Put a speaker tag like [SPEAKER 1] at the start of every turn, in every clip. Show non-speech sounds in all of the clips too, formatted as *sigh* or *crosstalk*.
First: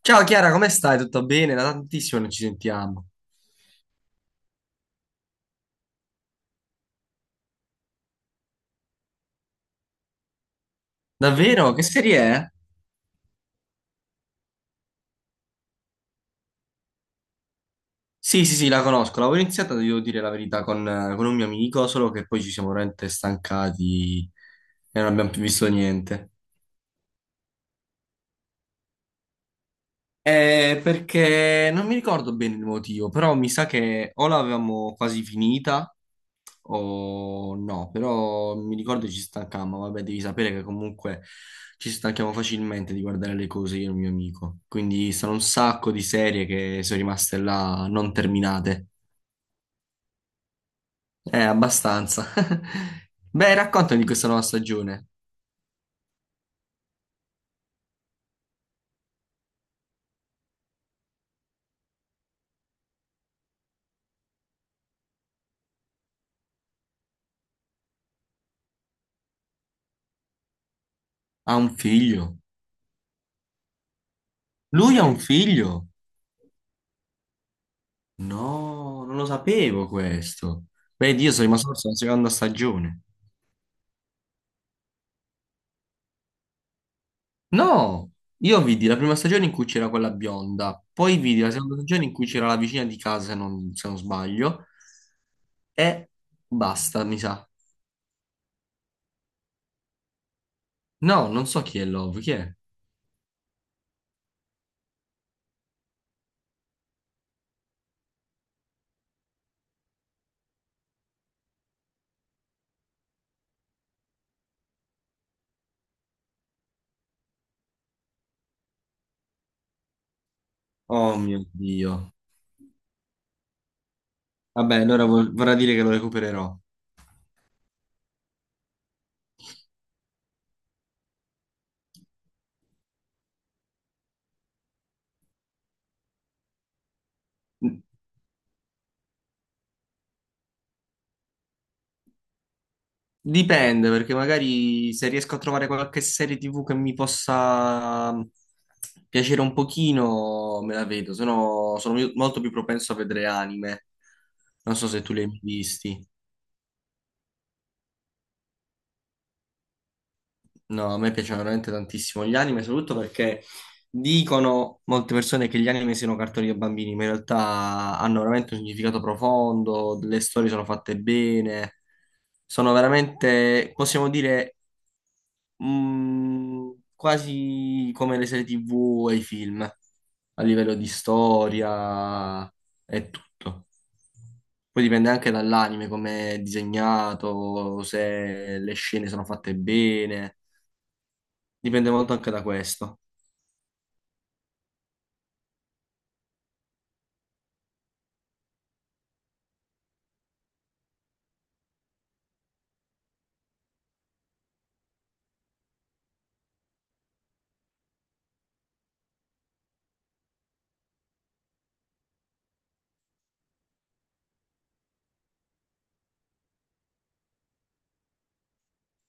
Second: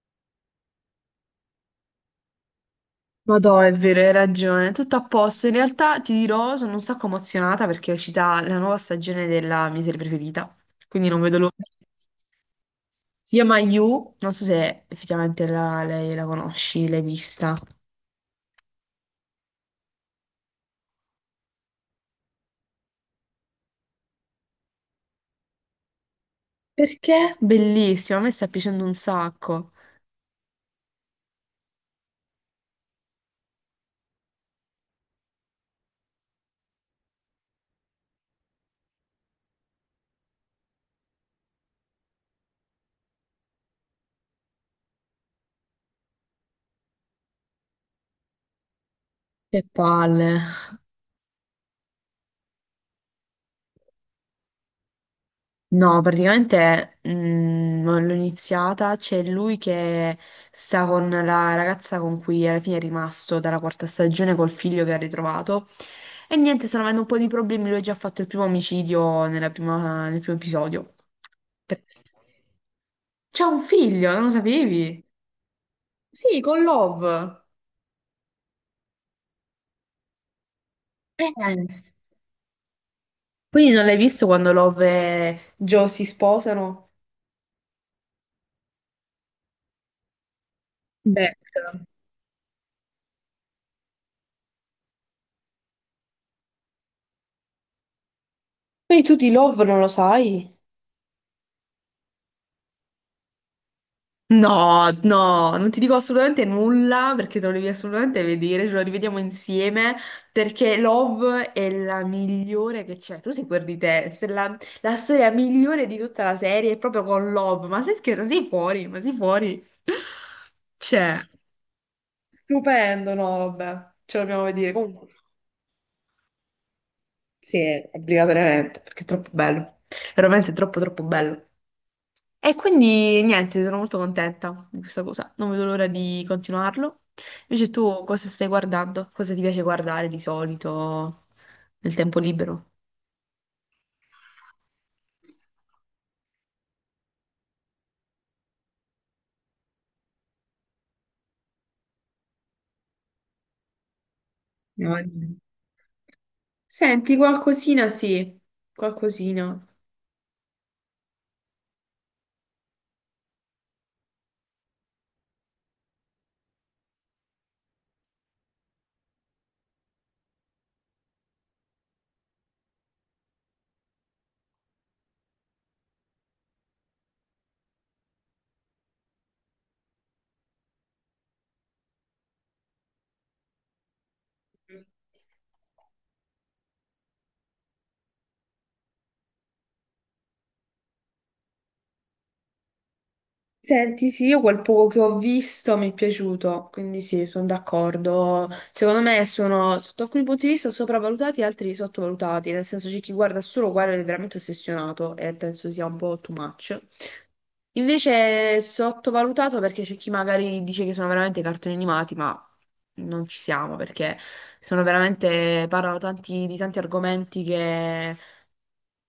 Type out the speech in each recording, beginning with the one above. [SPEAKER 1] Ciao Chiara, come stai? Tutto bene? Da tantissimo non ci sentiamo.
[SPEAKER 2] Ma no, è vero, hai ragione. Tutto a posto. In realtà ti dirò, sono un sacco emozionata perché è uscita la nuova stagione della mia serie preferita. Quindi non vedo l'ora.
[SPEAKER 1] Davvero? Che serie è?
[SPEAKER 2] Si chiama You, non so se effettivamente lei la conosci, l'hai vista.
[SPEAKER 1] Sì, sì, sì, la conosco. L'avevo iniziata, devo dire la verità, con un mio amico, solo che poi ci siamo veramente stancati e non abbiamo più visto niente.
[SPEAKER 2] Perché? Bellissima, a me sta piacendo un sacco.
[SPEAKER 1] Perché non mi ricordo bene il motivo, però mi sa che o l'avevamo quasi finita o no, però mi ricordo ci stancammo, vabbè, devi sapere che comunque ci stanchiamo facilmente di guardare le cose io e il mio amico, quindi sono un sacco di serie che sono rimaste là non terminate,
[SPEAKER 2] Che palle.
[SPEAKER 1] abbastanza. *laughs* Beh, raccontami di questa nuova stagione.
[SPEAKER 2] No, praticamente non l'ho iniziata, c'è lui che sta con la ragazza con cui alla fine è rimasto dalla quarta stagione col figlio che ha ritrovato. E niente, stanno avendo un po' di problemi, lui ha già fatto il primo omicidio nel primo episodio.
[SPEAKER 1] Ha un
[SPEAKER 2] Per-
[SPEAKER 1] figlio?
[SPEAKER 2] C'è un figlio, non lo
[SPEAKER 1] Lui ha
[SPEAKER 2] sapevi?
[SPEAKER 1] un figlio?
[SPEAKER 2] Sì, con Love.
[SPEAKER 1] No, non lo sapevo questo. Beh,
[SPEAKER 2] Eh,
[SPEAKER 1] io sono rimasto solo alla seconda stagione.
[SPEAKER 2] Quindi non l'hai visto quando Love e Joe si sposano?
[SPEAKER 1] No, io vidi la prima stagione in cui c'era quella bionda, poi
[SPEAKER 2] Beh,
[SPEAKER 1] vidi la seconda stagione in cui c'era la vicina di casa, se non sbaglio, e basta, mi sa.
[SPEAKER 2] quindi tu di Love non lo sai?
[SPEAKER 1] No, non so chi è Love, chi è?
[SPEAKER 2] No, no, non ti dico assolutamente nulla perché te lo devi assolutamente vedere, ce lo rivediamo insieme perché Love è la migliore che c'è. Tu sei quel di te, se la, la storia migliore di tutta la serie è proprio con Love, ma sei scherzo, sei fuori, ma sei fuori. Cioè,
[SPEAKER 1] Oh mio Dio.
[SPEAKER 2] stupendo, no, vabbè, ce lo dobbiamo vedere.
[SPEAKER 1] Vabbè, allora
[SPEAKER 2] Comunque,
[SPEAKER 1] vorrà dire che lo recupererò.
[SPEAKER 2] sì, obbligatoriamente perché è troppo bello, veramente troppo troppo bello. E quindi niente, sono molto contenta di questa cosa. Non vedo l'ora di continuarlo. Invece tu cosa stai guardando? Cosa ti piace guardare di solito nel tempo libero?
[SPEAKER 1] Dipende, perché magari se riesco a trovare qualche serie TV che mi possa piacere un pochino, me la vedo, se no sono molto più propenso a vedere anime. Non so
[SPEAKER 2] No,
[SPEAKER 1] se tu li hai
[SPEAKER 2] niente.
[SPEAKER 1] mai visti.
[SPEAKER 2] Senti, qualcosina sì, qualcosina.
[SPEAKER 1] No, a me piacciono veramente tantissimo gli anime, soprattutto perché dicono molte persone che gli anime siano cartoni per bambini, ma in realtà hanno veramente un significato profondo, le storie sono fatte bene, sono veramente, possiamo dire, mh, quasi come le serie TV e i film, a livello di storia e tutto. Poi dipende anche dall'anime, come è disegnato, se le scene sono fatte bene, dipende molto anche da questo.
[SPEAKER 2] Senti, sì, io quel poco che ho visto mi è piaciuto, quindi sì, sono d'accordo. Secondo me sono, sotto alcuni punti di vista, sopravvalutati e altri sottovalutati, nel senso c'è chi guarda solo quello ed è veramente ossessionato e penso sia un po' too much. Invece è sottovalutato perché c'è chi magari dice che sono veramente cartoni animati, ma non ci siamo perché sono veramente, di tanti argomenti che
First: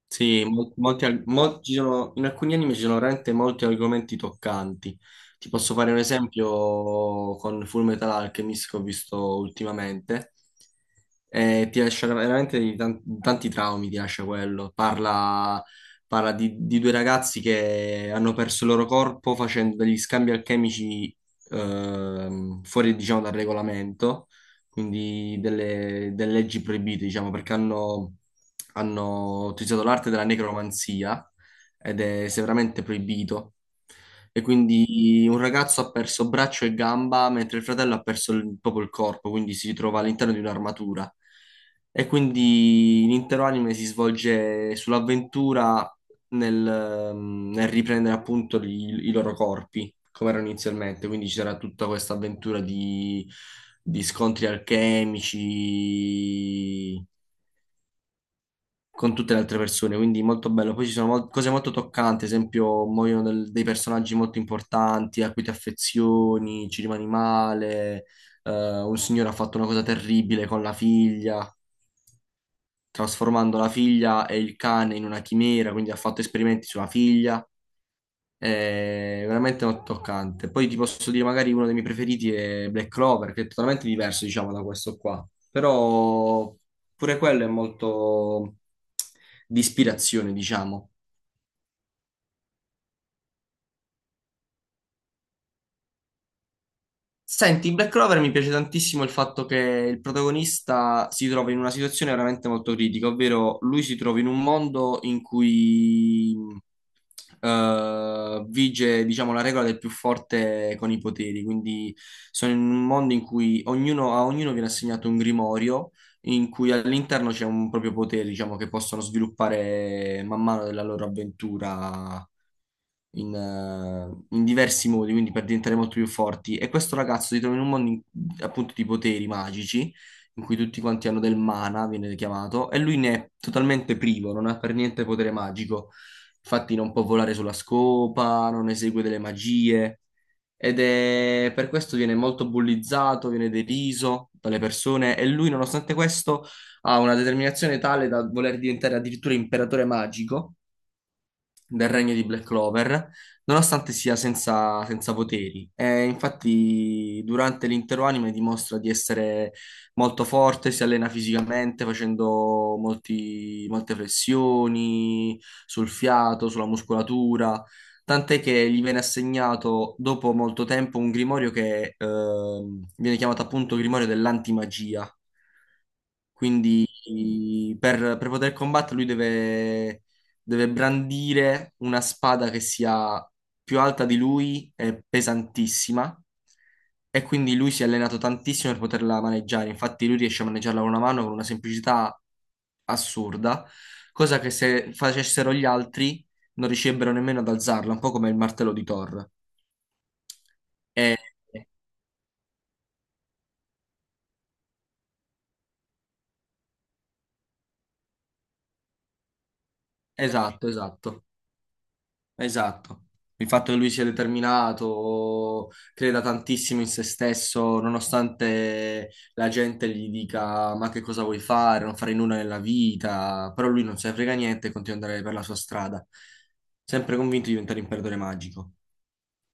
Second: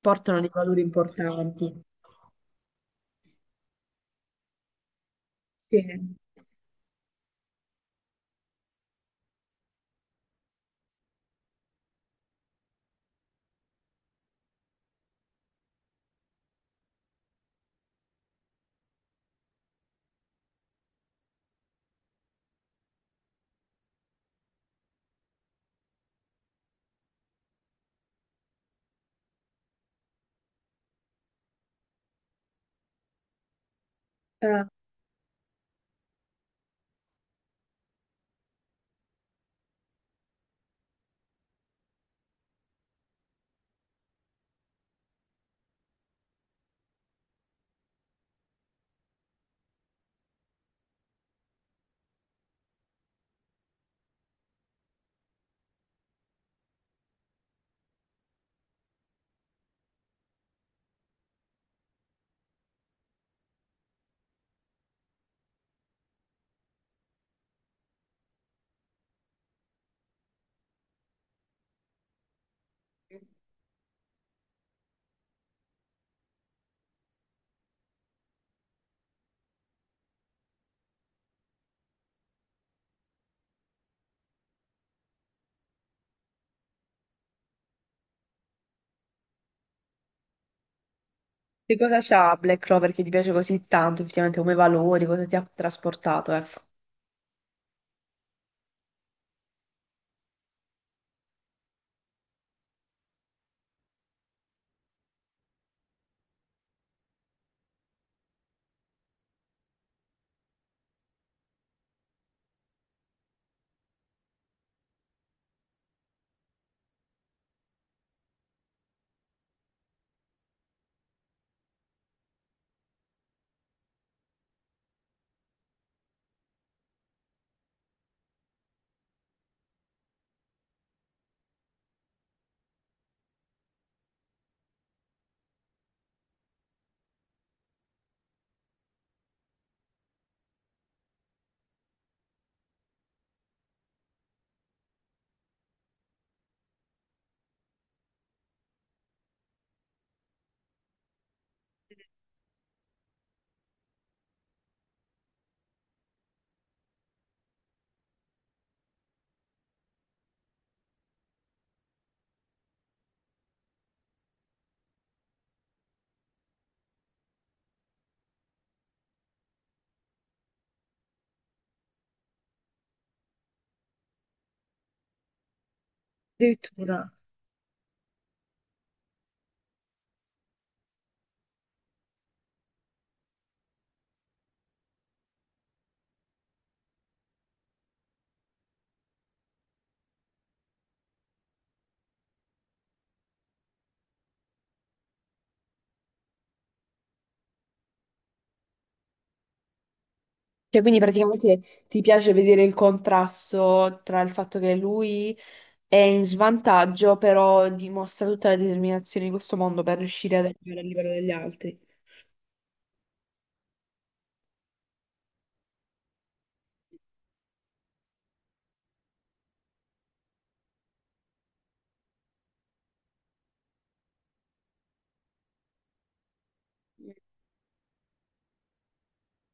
[SPEAKER 2] portano
[SPEAKER 1] Sì,
[SPEAKER 2] dei
[SPEAKER 1] mol-
[SPEAKER 2] valori
[SPEAKER 1] molti arg- mol- ci
[SPEAKER 2] importanti.
[SPEAKER 1] sono- in alcuni anime ci sono veramente molti argomenti toccanti. Ti posso fare un
[SPEAKER 2] Sì.
[SPEAKER 1] esempio con Fullmetal Alchemist che ho visto ultimamente. Ti lascia veramente di tanti traumi, ti lascia quello. Parla di, due ragazzi che hanno perso il loro corpo facendo degli scambi alchemici fuori, diciamo, dal regolamento, quindi delle leggi proibite, diciamo, perché hanno utilizzato l'arte della necromanzia ed è severamente proibito. E
[SPEAKER 2] Eh.
[SPEAKER 1] quindi un ragazzo ha perso braccio e gamba, mentre il fratello ha perso proprio il corpo, quindi si ritrova all'interno di un'armatura. E quindi l'intero anime si svolge sull'avventura nel riprendere appunto i loro corpi come erano inizialmente. Quindi c'era tutta questa avventura di scontri alchemici con tutte le altre persone, quindi molto bello. Poi ci sono cose molto toccanti, ad esempio muoiono dei personaggi molto importanti a cui ti affezioni, ci rimani male. Un signore ha fatto una cosa terribile con la figlia, trasformando la figlia e il cane in una chimera, quindi ha fatto esperimenti sulla figlia. È veramente molto toccante. Poi ti posso dire, magari uno dei miei preferiti è Black Clover, che è totalmente diverso, diciamo, da questo qua. Però pure quello è molto di ispirazione, diciamo.
[SPEAKER 2] Che cosa c'ha Black Clover che ti piace così tanto, effettivamente, come valori, cosa ti ha trasportato, ecco.
[SPEAKER 1] Senti, in Black Clover mi piace tantissimo il fatto che il protagonista si trova in una situazione veramente molto critica, ovvero lui si trova in un mondo in cui vige, diciamo, la regola del più forte con i poteri, quindi sono in un mondo in cui ognuno, a ognuno viene assegnato un grimorio in cui all'interno c'è un proprio potere, diciamo, che possono sviluppare man mano della loro avventura in diversi modi, quindi per diventare molto più forti. E questo ragazzo si trova in un mondo appunto di poteri magici, in cui tutti quanti hanno del mana, viene chiamato, e lui ne è totalmente privo, non ha per niente potere magico. Infatti non può volare sulla scopa, non esegue delle magie. Ed è per questo viene molto bullizzato, viene deriso dalle persone e lui, nonostante questo, ha una determinazione tale da voler diventare addirittura imperatore magico del regno di Black Clover, nonostante sia senza poteri. E infatti, durante l'intero anime dimostra di essere molto forte, si allena fisicamente facendo molte flessioni sul fiato, sulla muscolatura. Tant'è che gli viene assegnato dopo molto tempo un grimorio che viene chiamato appunto grimorio dell'antimagia. Quindi
[SPEAKER 2] Addirittura.
[SPEAKER 1] per poter combattere lui deve brandire una spada che sia più alta di lui e pesantissima e quindi lui si è allenato tantissimo per poterla maneggiare. Infatti lui riesce a maneggiarla con una mano con una semplicità assurda, cosa che se facessero gli altri non riuscirebbero nemmeno ad alzarla, un po' come il martello di Thor.
[SPEAKER 2] Cioè, quindi
[SPEAKER 1] E-
[SPEAKER 2] praticamente ti piace vedere il contrasto tra il fatto che lui è in svantaggio, però dimostra tutta la determinazione di questo mondo per riuscire ad
[SPEAKER 1] esatto,
[SPEAKER 2] arrivare al livello
[SPEAKER 1] esatto.
[SPEAKER 2] degli altri.
[SPEAKER 1] Esatto. Il fatto che lui sia determinato, creda tantissimo in se stesso, nonostante la gente gli dica ma che cosa vuoi fare, non fare nulla nella vita, però lui non se ne frega niente e continua ad andare per la sua strada, sempre convinto di diventare un imperatore magico.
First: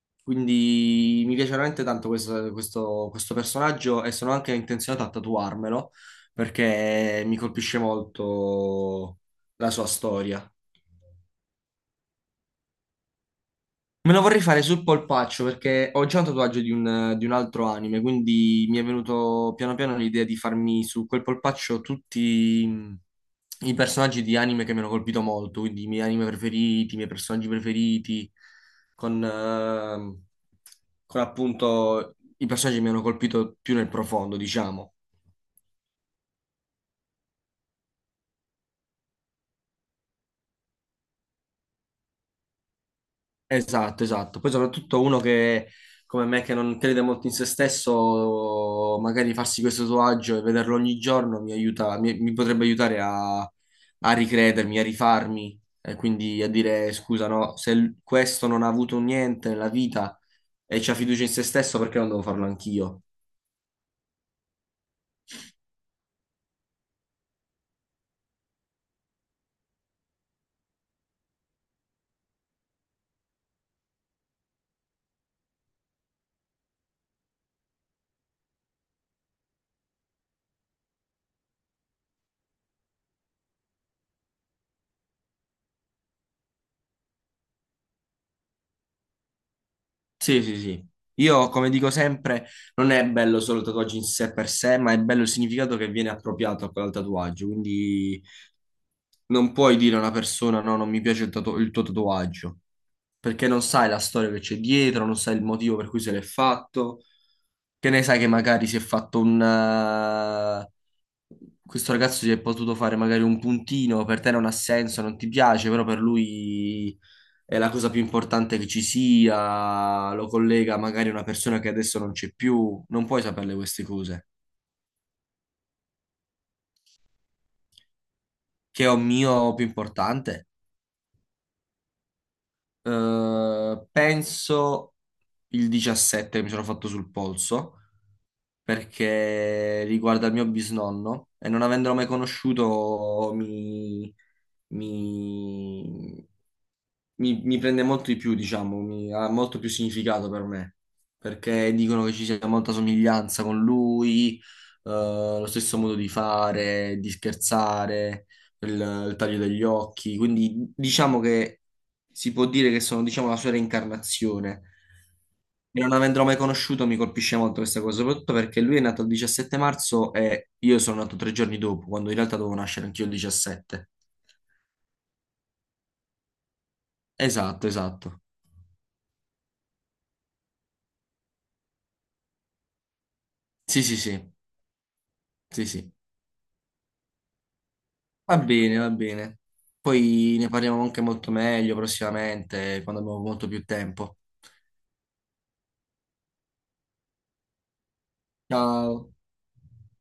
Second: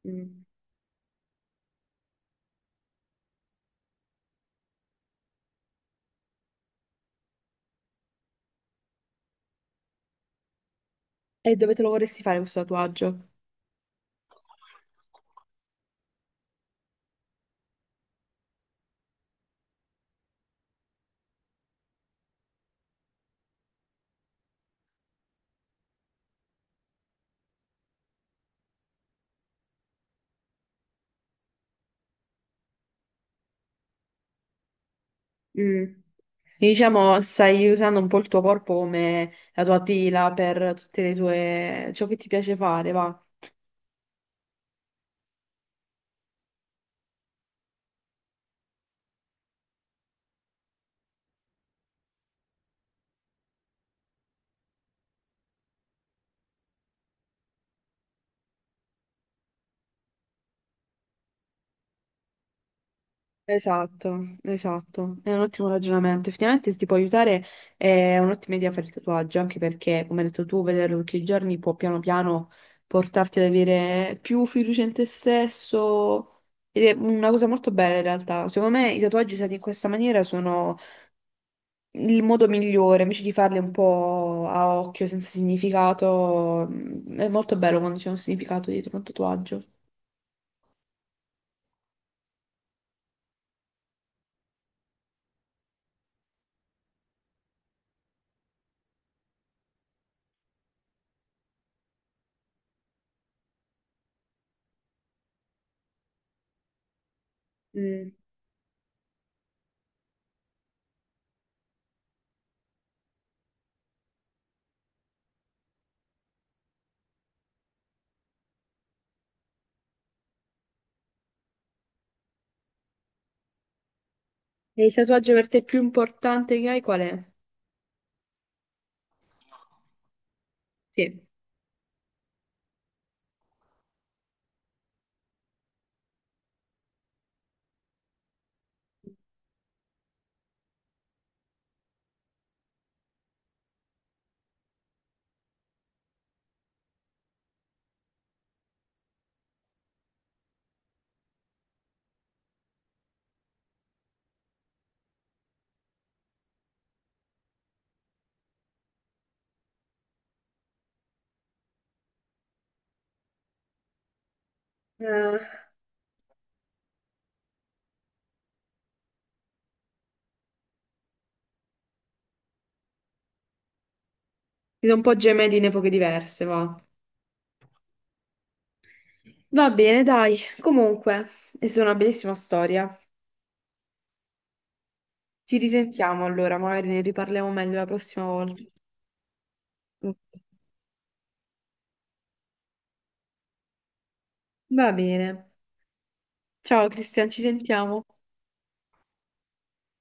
[SPEAKER 2] Mm.
[SPEAKER 1] Quindi mi piace veramente tanto questo personaggio e sono anche intenzionato a tatuarmelo perché mi colpisce molto la sua storia.
[SPEAKER 2] E dove te lo vorresti fare questo tatuaggio?
[SPEAKER 1] Me lo vorrei fare sul polpaccio perché ho già un tatuaggio di un altro anime, quindi mi è venuto piano piano l'idea di farmi su quel polpaccio tutti i personaggi di anime che mi hanno colpito molto, quindi i miei anime preferiti, i miei personaggi preferiti, con, ehm, con appunto i personaggi che mi hanno colpito più nel profondo, diciamo.
[SPEAKER 2] Mm. Diciamo, stai usando un po' il tuo corpo come la tua tela per tutte le tue... ciò che ti piace fare, va.
[SPEAKER 1] Esatto, esatto. Poi soprattutto uno che, come me, che non crede molto in se stesso, magari farsi questo tatuaggio e vederlo ogni giorno mi aiuta, mi potrebbe aiutare a ricredermi, a rifarmi, e quindi a dire scusa, no, se l- questo non ha avuto niente nella vita e c'ha fiducia in se stesso, perché non devo farlo anch'io?
[SPEAKER 2] Esatto, esatto, è un ottimo ragionamento. Effettivamente se ti può aiutare è un'ottima idea fare il tatuaggio, anche perché, come hai detto tu, vederlo tutti i giorni può piano piano portarti ad avere più fiducia in te stesso ed è una cosa molto bella in realtà. Secondo me i tatuaggi usati in questa maniera sono il modo migliore, invece di farli un po' a occhio, senza significato. È molto bello quando c'è un significato dietro un tatuaggio.
[SPEAKER 1] Sì, sì, sì. Io, come dico sempre, non è bello solo il tatuaggio in sé per sé, ma è bello il significato che viene appropriato a quel tatuaggio, quindi... Non puoi dire a una persona no, non mi piace il tuo tatuaggio, perché non sai la storia che c'è dietro, non sai il motivo per cui se l'è fatto, che ne
[SPEAKER 2] Mm.
[SPEAKER 1] sai che magari si è fatto un... questo ragazzo si è potuto fare magari un puntino, per te non ha senso, non ti piace, però per lui è la cosa più importante che ci sia, lo collega magari a una persona che adesso non c'è più, non puoi saperle queste cose.
[SPEAKER 2] E il tatuaggio per te più importante che hai qual è?
[SPEAKER 1] Che è un mio più importante?
[SPEAKER 2] Sì.
[SPEAKER 1] Penso il 17 mi sono fatto sul polso perché riguarda il mio bisnonno e non avendolo mai conosciuto mi, mi prende molto di più, diciamo, ha molto più significato per me, perché dicono che ci sia molta somiglianza con lui, lo stesso modo di fare, di scherzare, il, il taglio degli occhi, quindi diciamo che si può dire che sono, diciamo, la sua reincarnazione.
[SPEAKER 2] Eh,
[SPEAKER 1] E non avendolo mai conosciuto mi colpisce molto questa cosa, soprattutto perché lui è nato il 17 marzo e io sono nato 3 giorni dopo, quando in realtà dovevo nascere anch'io il 17.
[SPEAKER 2] si sono un po' gementi in epoche diverse, va.
[SPEAKER 1] Esatto, esatto.
[SPEAKER 2] Va bene, dai. Comunque, è stata una bellissima storia.
[SPEAKER 1] Sì, sì, sì.
[SPEAKER 2] Ci
[SPEAKER 1] Sì, sì,
[SPEAKER 2] risentiamo allora, magari ne riparliamo meglio la prossima
[SPEAKER 1] va
[SPEAKER 2] volta.
[SPEAKER 1] bene, va bene.
[SPEAKER 2] Ok.
[SPEAKER 1] Poi ne parliamo anche molto meglio prossimamente, quando abbiamo molto più tempo.
[SPEAKER 2] Va bene. Ciao Cristian, ci sentiamo.
[SPEAKER 1] Ciao.